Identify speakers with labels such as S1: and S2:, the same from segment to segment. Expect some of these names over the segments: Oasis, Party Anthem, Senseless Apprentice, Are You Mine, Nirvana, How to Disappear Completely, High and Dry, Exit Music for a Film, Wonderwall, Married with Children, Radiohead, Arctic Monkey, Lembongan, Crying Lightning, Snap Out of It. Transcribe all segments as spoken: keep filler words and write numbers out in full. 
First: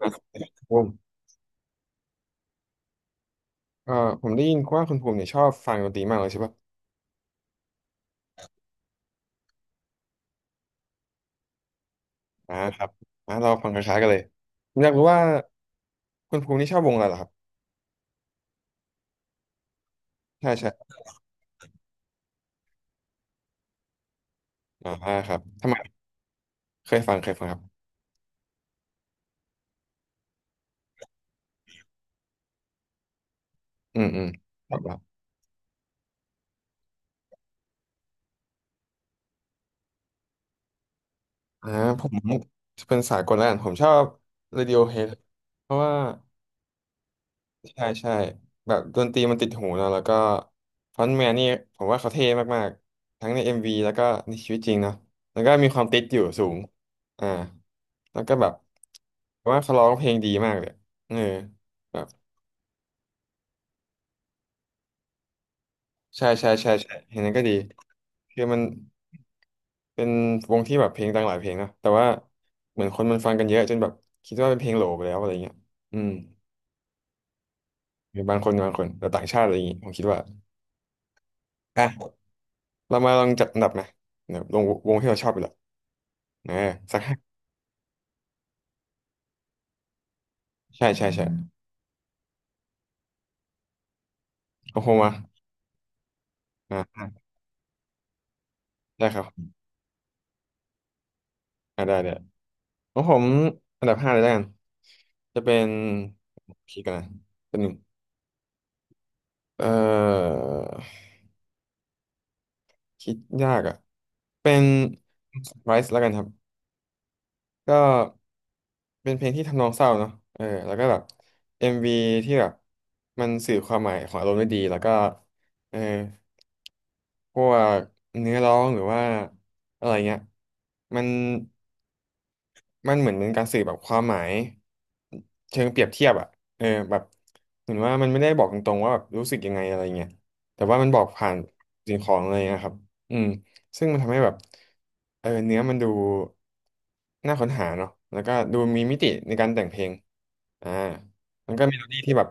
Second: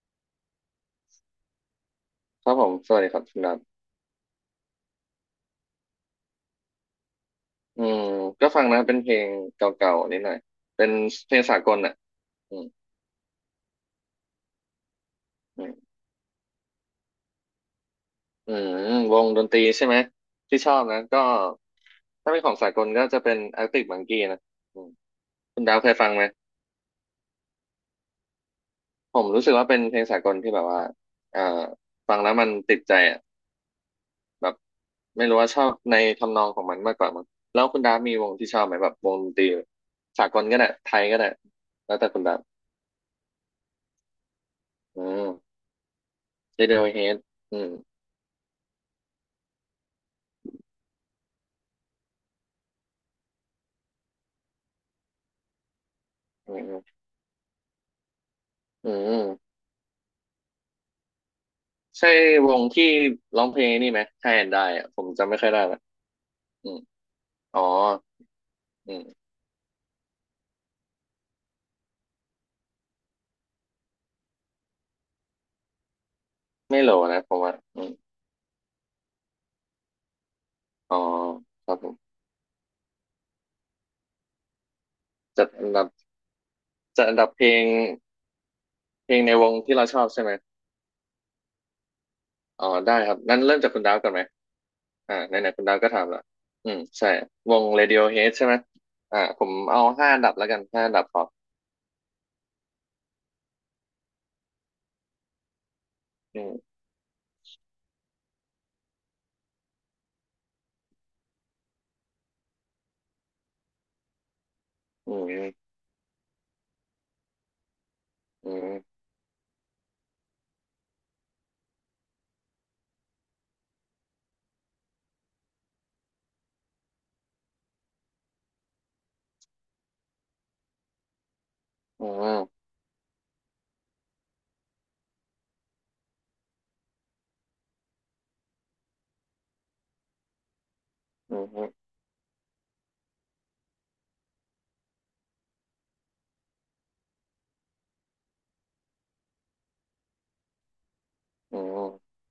S1: อ่ะคุณภูมิ
S2: ครับผมสวัสดีครับคุณดัท
S1: เอ่อผมได้ยินว่าคุณภูมิเนี่ยชอบฟังดนตรีมากเลยใช่ปะ
S2: อืมก็ฟังนะเป็นเพลงเก่าๆนิดหน่อยเป็นเพลงสากลอ่ะ
S1: อ่า
S2: อืม
S1: ครับอ่าเราฟังคล้ายๆกันเลยผมอยากรู้ว่า
S2: อืม
S1: คุณภูมินี่ชอบวงอะไรเหรอครับ
S2: อืมวงดนตรีใช่ไหม
S1: ใช่
S2: ที่ช
S1: ใช่
S2: อบนะก็ถ้าเป็นของสากลก็จะเป็น Arctic Monkey นะอื
S1: อ่
S2: ม
S1: าครับ
S2: คุณ
S1: ทำ
S2: ดา
S1: ไม
S2: วเคยฟังไหม
S1: เคยฟังเคยฟังครับ
S2: ผมรู้สึกว่าเป็นเพลงสากลที่แบบว่าเอ่อฟังแล้วมันติดใจอ่ะ
S1: อืมอืม
S2: แบบ
S1: ครับครับ
S2: ไม่รู้ว่าชอบในทำนองของมันมากกว่ามั้งแล้วคุณดาฟมีวงที่ชอบไหมแบบวงดนตรีสากลก็ได้ไทยก็ได้
S1: อ่า
S2: แล้ว
S1: ผ
S2: แต่
S1: ม
S2: คุณดาว
S1: จะเป็นสายกลแล้วกันผมชอบ
S2: อื
S1: Radiohead
S2: ม
S1: เพราะว่า
S2: Radiohead อืม
S1: ใช่ใช่แบบดนตรีมันติดหูเนะแล้วก็ฟรอนต์แมนนี่ผมว่าเขาเท่มากๆทั้งใน เอ็ม วี แล้วก็ในชีวิตจริงเนาะแล้วก็มีความติดอยู่สู
S2: อื
S1: ง
S2: ม
S1: อ่าแล้วก็แบบ
S2: อื
S1: ผม
S2: ม
S1: ว่าเขาร้องเพลงดีมากเลยเออแบบ
S2: ใช่วงที่ร้องเพลงนี่ไหมใช่ได้อะผมจำไม่ค่อยได้ละ
S1: ใช่ใช่
S2: อื
S1: ใช่
S2: ม
S1: ใช่เห็นนั้นก็ดี
S2: อ๋อ
S1: คือมัน
S2: อืม
S1: เป็นวงที่แบบเพลงดังหลายเพลงเนอะแต่ว่าเหมือนคนมันฟังกันเยอะจนแบบคิดว่าเป็นเพลงโหลไปแล้วอะไรเงี้ยอืม
S2: ไม่โหลนะผมว่าอืม
S1: หรือบางคนบางคนแต่ต่างชาติอะไรอย่างงี้ผมคิดว่า
S2: อ๋อครับ
S1: อ่ะ
S2: ผม
S1: เรามาลองจัดอันดับไหมเนี่ยลงวงที่เราชอบไป
S2: จัด
S1: ละ
S2: อันดับ
S1: นะสัก
S2: จัดอั
S1: ห้า
S2: นดับเพลงเพลงในวงที่เราชอบใช่ไหม
S1: ใช่ใช่ใช่
S2: อ๋อได้ครับงั้นเริ่มจากคุณดาวก่อนไหม
S1: ของผมมา
S2: อ่าไหนๆคุณดาวก็ถามละอืม
S1: อ่า
S2: ใช่วง Radiohead ใช่ไหม
S1: ได้ค
S2: อ่า
S1: รั
S2: ผม
S1: บ
S2: เอาห้าอันดับแล้วกันห้าอันดับครับ
S1: อ่าได้ได้ของผมอันดับห้าเลยแล้วกันจะเป็น
S2: อืม
S1: คิดกันนะเป็นหนึ่งเอ่อคิดยากอ่ะเป็น
S2: อืม
S1: Rise แล้วกันครับก็
S2: อืม
S1: เป็นเพลงที่ทำนองเศร้าเนาะเออแล้วก็แบบ เอ็ม วี ที่แบบมันสื่อความหมายของอารมณ์ได้ดีแล้วก็เออ พวกเนื้อร้องหรือว่าอะไรเงี้ยมัน
S2: อืม
S1: มันเหมือนเป็นการสื่อแบบความหมายเชิงเปรียบเทียบอ่ะเออแบบเหมือนว่ามันไม่ได้บอกตรงๆว่าแบบรู้สึกยังไงอะไรเงี้ยแต่ว่ามันบอกผ่า
S2: อื
S1: น
S2: มอืม
S1: สิ่งของอะไรเงี้ยครับอืมซึ่งมันทำให้แบบเออเนื้อมันดูน่าค้นหาเนาะแล้วก็ดูมีมิติในการแต่งเพลงอ่ามัน
S2: อื
S1: ก็เมโลดี้ที่
S2: ม
S1: แบบ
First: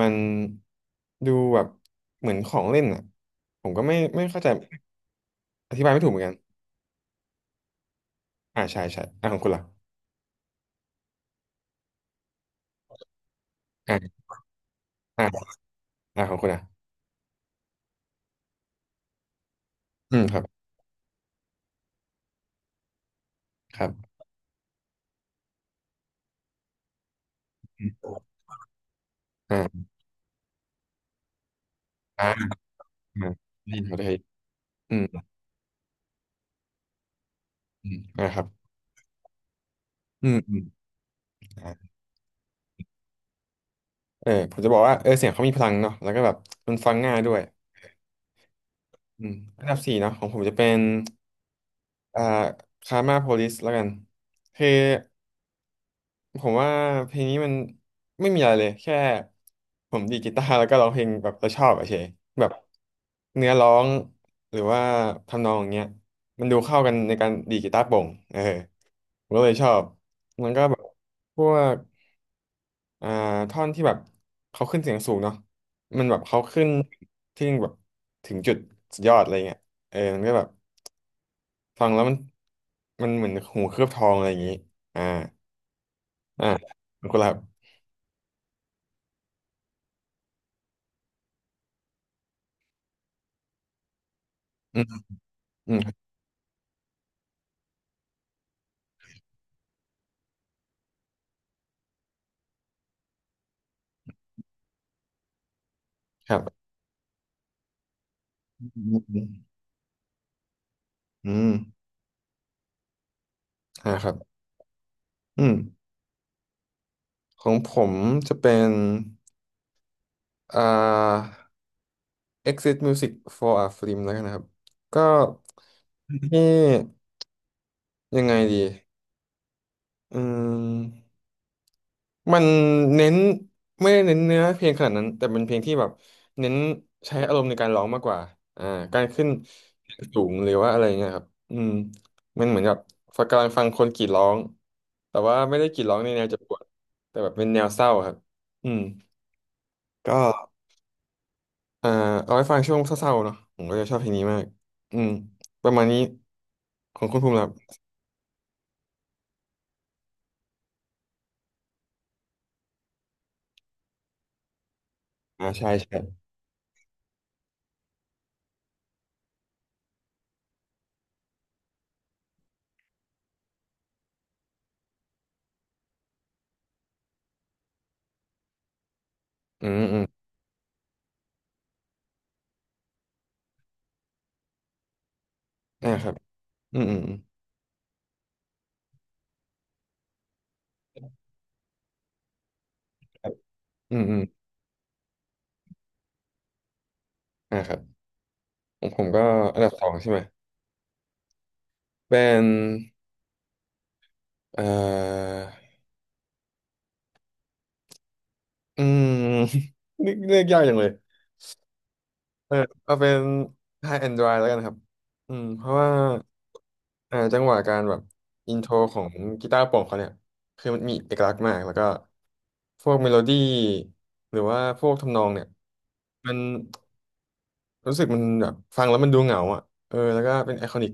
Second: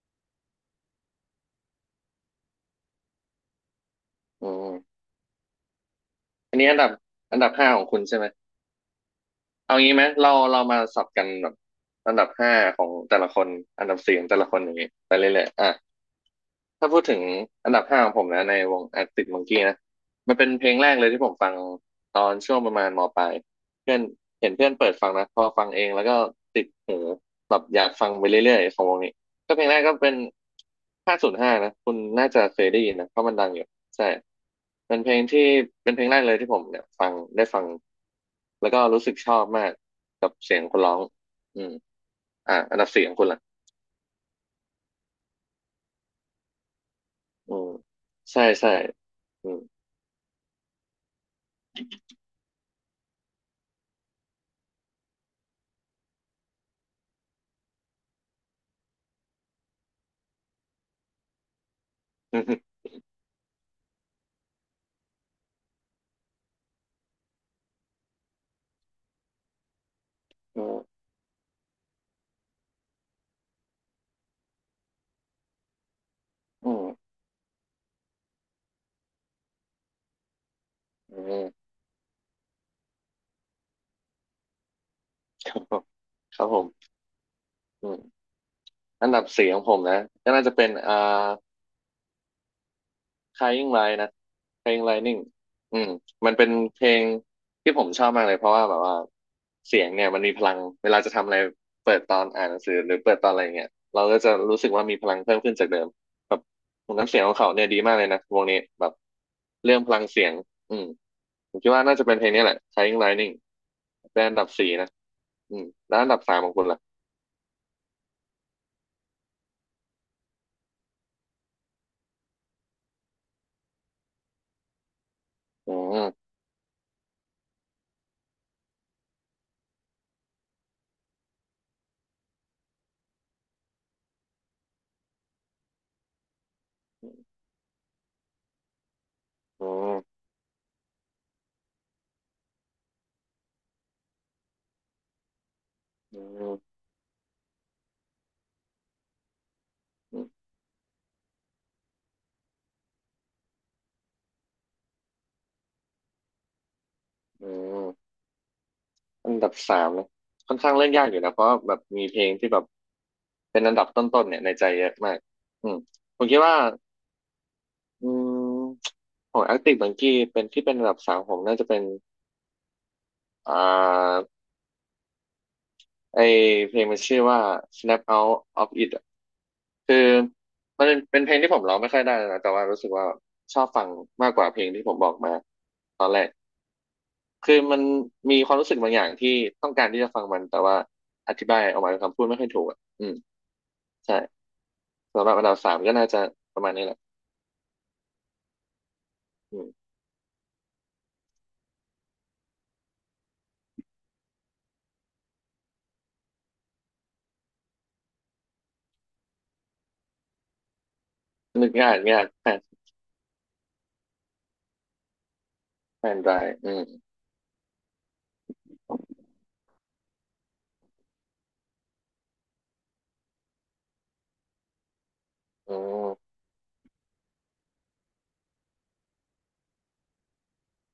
S1: มันดูแบบเหมือนของเล่นอ่ะผมก็ไม่ไม่เข้า
S2: อื
S1: ใจ
S2: ม
S1: อธิบายไม่ถูกเหมือนกัน
S2: อันนี้อันดับอันดับห้าของคุณใช่ไหม
S1: อ่าใช่ใช่อ่าของคุณล่ะ
S2: เอางี้ไหมเราเรามาสับกันแบบอันดับห้าของแต่ละคนอันดับสี่
S1: อ่า
S2: ของแต่ละคนอย่างงี้ไป
S1: อ่า
S2: เรื่อยๆอ่ะ
S1: อ่าของคุณอ่ะ
S2: ถ้าพูดถึงอันดับห้าของผมนะในวง Arctic Monkey นะ
S1: อืม
S2: มั
S1: ค
S2: น
S1: รับ
S2: เป็นเพลงแรกเลยที่ผมฟังตอนช่วงประมาณมปลาย
S1: ครั
S2: เพื่อน
S1: บ
S2: เห็นเพื่อนเปิดฟังนะพอฟังเองแล้วก็ติดหูแบบอ
S1: อื
S2: ยากฟั
S1: ม
S2: งไปเรื่อยๆของวงนี้ก็เพลงแรก
S1: อ่า
S2: ก็เป็นห้าศูนย์ห้านะคุณ
S1: อ่า
S2: น่าจะเคยได้ยินนะเพราะ
S1: อ่า
S2: มันดังอยู่
S1: ได้ยินครับได้
S2: ใช่
S1: ยินอื
S2: เป็น
S1: ม
S2: เพลงที่เป็นเพลงแรกเลยที่ผมเนี่ยฟังได้ฟัง
S1: อืมอ่าครับ
S2: แล้วก็รู้สึกชอบมาก
S1: อื
S2: กับ
S1: มอื
S2: เสีย
S1: ม
S2: งคนร้องอืม
S1: อ่า
S2: อ่าอันดับสี่ของคุณล่ะ
S1: เออผมจะบอกว่าเออเสียงเขามีพลังเนาะแล้วก็แบบมันฟังง่ายด้วย
S2: อืมใช่ใช่
S1: อืม
S2: อืม
S1: อันดับสี่เนาะของผมจะเป็นอ่าคาร์มาโพลิสแล้วกันคือ ผมว่าเพลงนี้มันไม่มีอะไรเลยแค่ผมดีดกีตาร์แล้วก็ร้องเพลงแบบเราชอบอะเฉยแบบเนื้อร้องหรือว่าทำนองอย่างเงี้ยมันดูเข้ากันในการดีดกีตาร์โปร่งเออผมก็เลยชอบมันก็แบบ พวกอ่าท่อนที่แบบเขาขึ้นเสียงสูงเนาะมันแบบเขาขึ้น
S2: อืม
S1: ที่แบบถึงจุดสุดยอดอะไรเงี้ยเออมันก็แบบ
S2: อืม
S1: ฟังแล้วมันมันเหมือนหูเคลือบทองอะไรอย่างงี้อ่า
S2: ครับผมค
S1: อ่า
S2: รับผม
S1: ขอบคุณครับ
S2: อืมอันดับสี่ของผมนะก็น่าจะเป็นอ่า Crying Light นะ
S1: อืม
S2: Crying Lightning
S1: อืม
S2: อืมมันเป็นเพลงที่ผมชอบมากเลยเพราะว่าแบบว่าเสียงเนี่ยมันมีพลังเวลาจะทำอะไรเปิดตอนอ่านหนังสือหรือเปิดตอนอะไรเงี้ยเราก็จะรู้สึกว่ามีพลังเพิ่มขึ้นจากเดิม
S1: ค
S2: แบ
S1: รั
S2: บ
S1: บ
S2: น้ำเสียงของเขาเนี่ยดีมากเลยนะวงนี้
S1: อื
S2: แบบ
S1: ม
S2: เรื่องพลังเสียงอืม
S1: อืม
S2: ผมคิดว่าน่าจะเป็นเพลงนี้แหละ Crying Lightning
S1: อ่าครั
S2: เป็น
S1: บ
S2: อันดับสี่นะ
S1: อื
S2: อืม
S1: ม
S2: แล้วอันดับสามของคุณล่ะ
S1: ของผมจะเป็นอ่า Exit Music for a Film แล้วกันนะครับก็
S2: อืม
S1: ที่ยังไงดีอืมมันเน้นไม่ได้เน้นเนื้อเพลงขนาดนั้นแต่เป็นเพลงที่แบบเน้นใช้อารมณ์ในการร้องมากกว่าอ่าการขึ้น
S2: อื
S1: เสย
S2: ม
S1: งสูงหรือว่าอะไรเงี้ยครับอืมมันเหมือนกับฟังกำลังฟังคนกรีดร้องแต่ว่าไม่ได้กรีดร้องใน
S2: อื
S1: แนวเจ็บป
S2: ม
S1: วดแต่แบบเป็นแนวเศร้าครับอืม
S2: อื
S1: ก็
S2: ม
S1: อ่าเอาไว้ฟังช่วงเศร้าๆเนาะผมก็จะชอบเพลงนี้มากอืมประมาณนี้ของคุณภูมิค
S2: อื
S1: รับ
S2: มอันดับสามนะค่อนข้างเล่นยากอยู่นะเพราะแบบมีเพลงที่แบบเป็นอันดับต้นๆเนี่ยในใจเยอะมาก
S1: อ่า
S2: อื
S1: ใช่
S2: ม
S1: ใช่
S2: ผมคิดว่าอืมของ Arctic Monkey เป็นที่เป็นอันดับสามผมน่าจะเป็นอ่าไอเพลงมันชื่อว่า Snap Out of It อะ
S1: อืม
S2: คื
S1: อื
S2: อ
S1: ม
S2: มันเป็นเพลงที่ผมร้องไม่ค่อยได้นะแต่ว่ารู้สึกว่าชอบฟังมากกว่าเพลงที่ผมบอกมา
S1: อ่าครับอืมอืมอืม
S2: คือมันมีความรู้สึกบางอย่างที่ต้องการที่จะฟังมันแต่ว่าอธิบายออกมาเป็นคำพูดไม่ค่อยถูกอ่ะอืม
S1: ครับอืม
S2: ใช่
S1: อืม
S2: สำหรับอันดับสามก็น่าจะประมาณนี้แหละ
S1: อ่าครับผมผมก็
S2: อื
S1: อันดั
S2: ม
S1: บสองใช่ไหมเป็นเอ่ออืม นึกเลือกยากจังเลย
S2: นึกง่ายนึกง่ายแฟ
S1: เออ
S2: น
S1: เอาเป็น High and Dry แล้วกันครับอืมเพราะว่า
S2: แฟนรายอืม
S1: อ่าจังหวะการแบบอินโทรของกีตาร์โปร่งเขาเนี่ยคือมันมีเอกลักษณ์มากแล้วก็พวกเมโลดี้หรือว่าพวกทำนองเนี่ย
S2: อืม
S1: มันรู้สึกมันแบบฟังแล้วมันดูเหงาอ่ะเออแล้วก็เป็นไอคอนิก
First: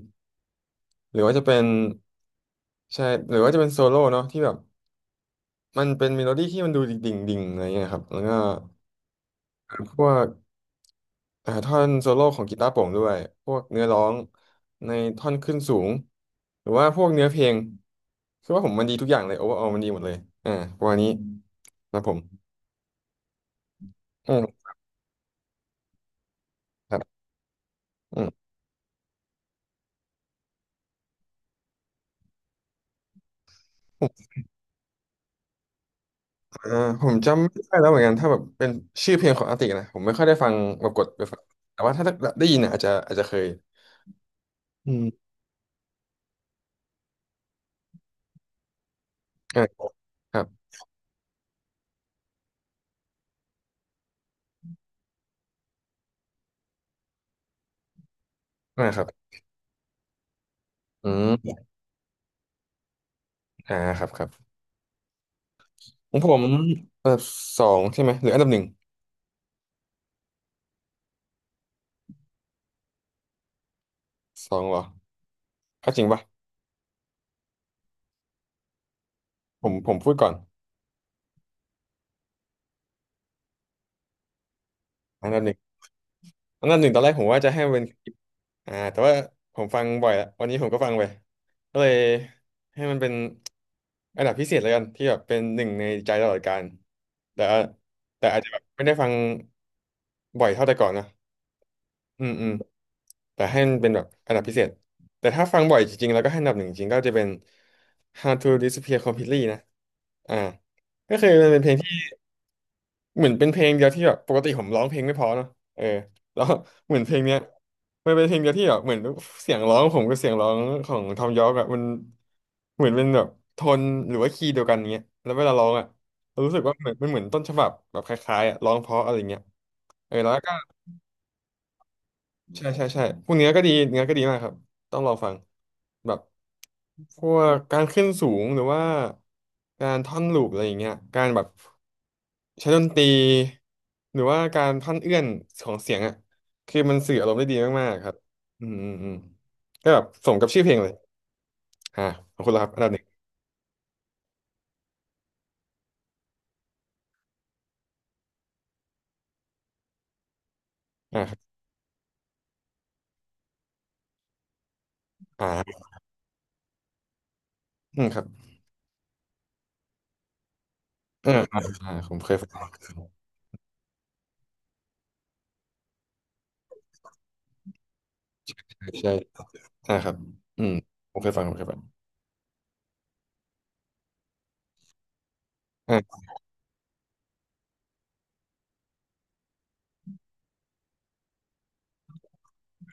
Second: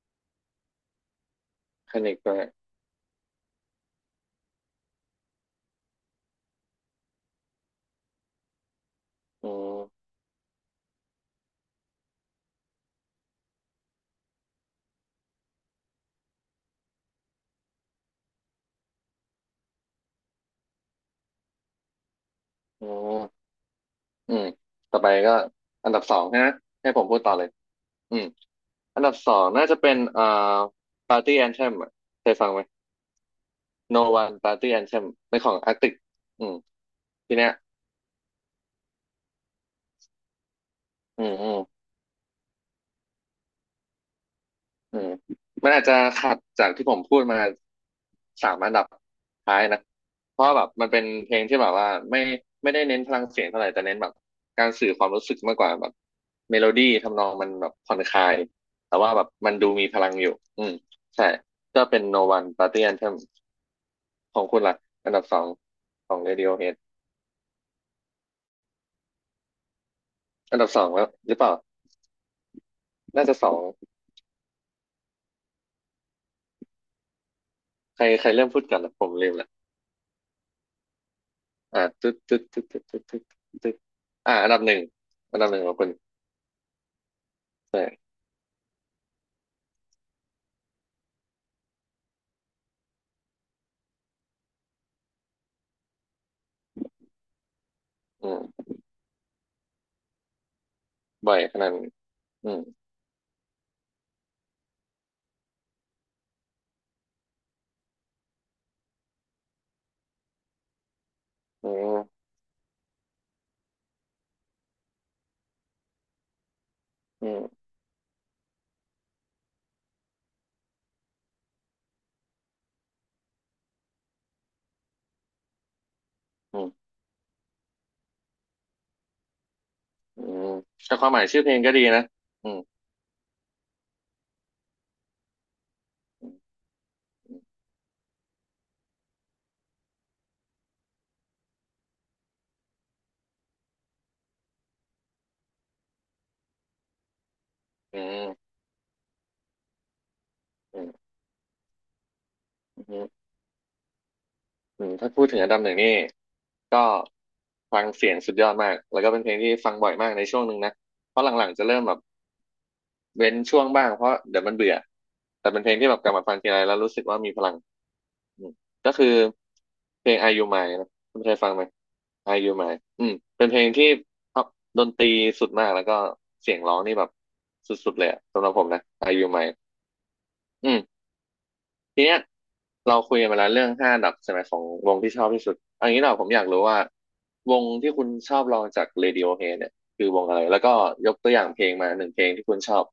S1: หรือว่าจะเป็น
S2: คนิกด้วย
S1: ใช่หรือว่าจะเป็นโซโล่เนาะที่แบบมันเป็นเมโลดี้ที่มันดูดิ่งดิ่งอะไรเงี้ยครับแล้วก็
S2: อื
S1: พว
S2: ม
S1: กอ่าท่อนโซโล่ของกีตาร์โปร่งด้วยพวกเนื้อร้องในท่อนขึ้นสูงหรือว่าพวกเนื้อเพลงคือว่าผมมันดีทุกอย่างเลยโอเวอร์ออมันดีหมดเลยอ่าประมาณนี้นะผม
S2: อืม
S1: อื
S2: อืม
S1: ม
S2: ต่อไปก็อันดับสองนะให้
S1: ครั
S2: ผม
S1: บ
S2: พูดต่อเลยอื
S1: อื
S2: ม
S1: ม
S2: อันดับสองน่าจะเป็นเอ่อ Party Anthem อะเคยฟังไหม No One Party Anthem เป็นของ Arctic อืม
S1: อ่าผมจ
S2: ทีเนี้ย
S1: ำไม่ได้แล้วเหมือนกันถ้าแบบเป็นชื่อเพลงของอาตินะผมไม่ค่อยได้ฟังแบบกดไป
S2: อืม
S1: ฟัง
S2: อืม
S1: แต่ว่าถ้าได้ยินเนี่ยอาจจะอาจจะเคยอื
S2: อืม
S1: ม
S2: มันอาจจะขัดจากที่ผมพูดมาสามอันดับท้า
S1: อ่า
S2: ยนะ
S1: ค
S2: เพ
S1: รับ
S2: ราะแบบมันเป็นเพลงที่แบบว่าไม่ไม่ได้เน้นพลังเสียงเท่าไหร่แต่เน้นแบบการสื่อความรู้สึกมากกว่าแบบเมโลดี้ทำนองมันแบบผ่อนคลาย
S1: อ่า
S2: แต่
S1: ครั
S2: ว่าแบ
S1: บ
S2: บมันดูมีพลังอยู่อืม
S1: อื
S2: ใช่
S1: ม
S2: ก็เป็น No One Party Anthem
S1: อ่าครับครั
S2: ขอ
S1: บ
S2: งคุณล่ะอันดับสองข
S1: ข
S2: อ
S1: อ
S2: ง
S1: งผมอัน
S2: Radiohead
S1: ดับสองใช่ไหมหรืออันดับหนึ่ง
S2: อันดับสองแล้วหรือเปล่าน่าจะสอง
S1: สองเหรอถ้าจริงปะ
S2: ใครใครเริ่มพูดกันล่ะผมลืมละ
S1: ผมผมพูดก่อน
S2: อ่าตึ๊ดตึ๊ดตึ๊ดตึ๊ดตึ๊ดตึ๊ดตึ๊ดอ่าอันดับหนึ่ง
S1: อัน
S2: อั
S1: ดั
S2: น
S1: บ
S2: ดั
S1: ห
S2: บ
S1: นึ่
S2: ห
S1: ง
S2: นึ่งของคุณ
S1: อันดับหนึ่งตอนแรกผมว่าจะให้มันเป็
S2: ใช่
S1: นคลิป
S2: ก
S1: อ่าแต่ว่าผมฟังบ่อยละวันนี้ผมก็ฟังไปก็เลยให้มันเป็นอันดับพิเศษแล้วกันที่แบบเป็นหนึ่งในใจตลอดกาลแต่ว่าแต่
S2: อื
S1: อาจจะแบบ
S2: ม
S1: ไม่ได้ฟังบ่อยเท่าแต่ก่อนนะ
S2: บ่อยขนาดนั้น
S1: อืมอื
S2: อื
S1: ม
S2: ม
S1: แต่ให้มันเป็นแบบอันดับพิเศษแต่ถ้าฟังบ่อยจริงๆแล้วก็ให้อันดับหนึ่งจริงๆก็จะเป็น How to Disappear Completely นะอ่าก็คือมันเป็น
S2: อื
S1: เพลง
S2: ม
S1: เหมือนเป็นเพลงเดียวที่แบบปกติผมร้องเพลงไม่เพอเนาะเออแล้ว เหมือนเพลง
S2: อื
S1: เนี้ย
S2: ม
S1: มันเป็นเพลงเดียวที่แบบเหมือนเสียงร้องผมกับเสียงร้องของทอมยอร์กอะมันเหมือนเป็นแบบโทนหรือว่าคีย์เดียวกันเงี้ยแล้วเวลาร้องอะเรารู้
S2: อื
S1: สึกว่าเห
S2: ม
S1: มือนมันเหมือนต้นฉบับแบบคล้ายๆอะร้องเพราะอะไรเงี้ยเออ
S2: อื
S1: แล้ว
S2: ม
S1: ก็
S2: แต่ความหมายชื่อเพลงก็ดีนะอืม
S1: ใช่ใช่ใช่พวกเนื้อก็ดีเนื้อก็ดีมากครับต้องลองฟังแบบพวกการขึ้นสูงหรือว่าการท่อนลูปอะไรอย่างเงี้ยการแบบ ใช้ดนตรีหรือว่าการพันเอื้อนของเสียงอ่ะคือมันสื่ออารมณ์ได้ดีมาก
S2: อื
S1: ๆครับ
S2: ม
S1: อืมอืมอืมก็แบบสมกับชื่อเพลง
S2: อื
S1: เลย
S2: ม
S1: อ่าขอบคุณแล้วครับอั
S2: อื
S1: นดับหนึ่ง
S2: มอืมถ้าพูดถึงอันดับหนึ่งนี่ก็ฟังเสียงสุดยอดมาก แล้วก็เป็นเพลงที่ฟังบ่อยมากในช่วงหนึ่งนะ เพ
S1: อ่า
S2: ราะ
S1: ครั
S2: หลัง
S1: บ
S2: ๆจะเริ่มแบบเว้นช่วงบ้างเพราะเดี๋ยวมันเบื่อ แต่เป็นเพลง
S1: อ่า
S2: ที่แบบกลับมาฟังทีไรแล้วรู้สึกว่ามีพลัง
S1: อืมครับ
S2: อืมก็คือเพลง Are You Mine นะคุณเค
S1: อ่า
S2: ยฟัง
S1: อ่า
S2: ไหม
S1: อ่าผมเคย
S2: Are You
S1: ฟัง
S2: Mine อืมเป็นเพลงที่เอาดนตรีสุดมากแล้วก็เสียงร้องนี่แบบสุดๆเลยอะสำหรับผมนะ
S1: ใช่
S2: Are You Mine
S1: อ่าครับอื
S2: อื
S1: ม
S2: ม
S1: ผมเคยฟังผมเคยฟัง
S2: ทีเนี้ยเราคุยกันมาแล้วเรื่องห้าอันดับใช่ไหมของวงที่ชอบที่สุดอัน
S1: อ่
S2: นี้เรา
S1: า
S2: ผมอยากรู้ว่าวงที่คุณชอบลองจาก Radiohead เนี่ยคือวงอะไรแล้วก็ยกตัวอย่างเพลงมาหนึ่งเพลงที่คุณชอบ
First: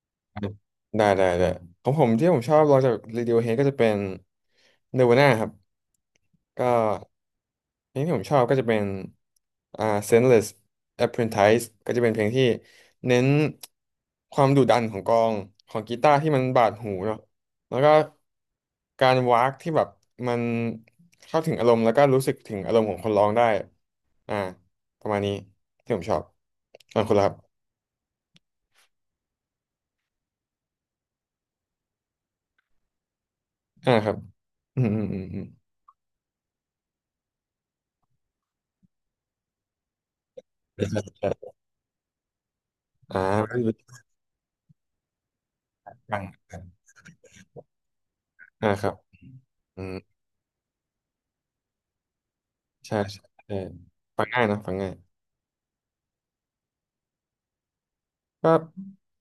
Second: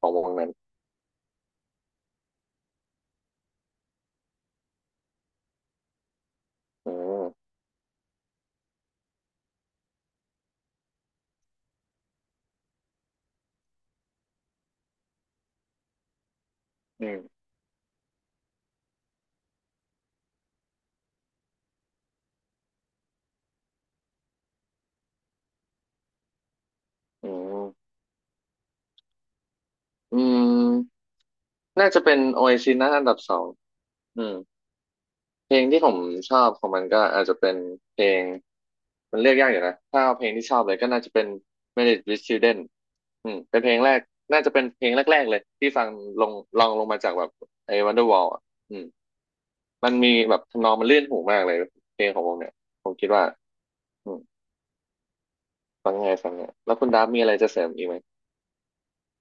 S2: ของวงนั้น
S1: ได้ได้ได้ของผมที่ผมชอบลองจาก Radiohead ก็จะเป็น Nirvana ครับก็
S2: อืม
S1: เพลงที่ผมชอบก็จะเป็นอ่า Senseless Apprentice ก็จะเป็นเพลงที่เน้นความดุดันของกลองของกีตาร์ที่มันบาดหู
S2: อื
S1: เนาะ
S2: ม
S1: แล้วก็การวากที่แบบมันเข้าถึงอารมณ์แล้วก็รู้สึกถึงอารมณ์ของคนร้องได้อ่าประมาณนี้ที่ผมชอบอ่าคุณละค
S2: อื
S1: รับ
S2: มอืมน่าจะเป็น Oasis นะอันดับสอง
S1: อ่าครับ
S2: อืม
S1: อืมอืมอืมอืม
S2: เพลงที่ผมชอบของมันก็อาจจะเป็นเพลงมันเลือกยากอยู่นะถ้าเอาเพลงที่ชอบเลย
S1: ใช่
S2: ก็
S1: ใช่
S2: น่าจะเป็น
S1: ใช่
S2: Married with Children
S1: อ่า
S2: อืม
S1: ก็
S2: เป็น
S1: อ
S2: เพ
S1: ยู้
S2: ลงแรกน่าจะเป็นเพลงแรกๆเลยที่ฟัง
S1: ฟัง
S2: ลงลองลงมาจากแบบไอ้ Wonderwall อ่ะ
S1: อ่า
S2: อื
S1: ค
S2: ม
S1: รับอื
S2: มั
S1: ม
S2: นมีแบบทำนองมันลื่นหูมากเลยเพลงของวงเนี่ยผม
S1: ใช่
S2: คิด
S1: ใช่
S2: ว่า
S1: ใช่
S2: อืม
S1: ฟังง่ายเนอะฟังง่าย
S2: ฟังไงฟังเนี่ยแล้วคุณดับมีอะไรจะเสริมอีกไหม
S1: ก็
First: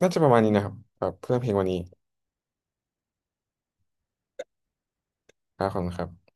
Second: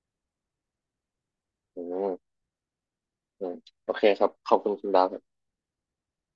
S1: น่าจะประมาณนี้นะครับแบบเพื่อเพลงวันนี้
S2: อืมอืมโอเคครับขอบคุณคุณดับ
S1: ครับขอบคุณครับ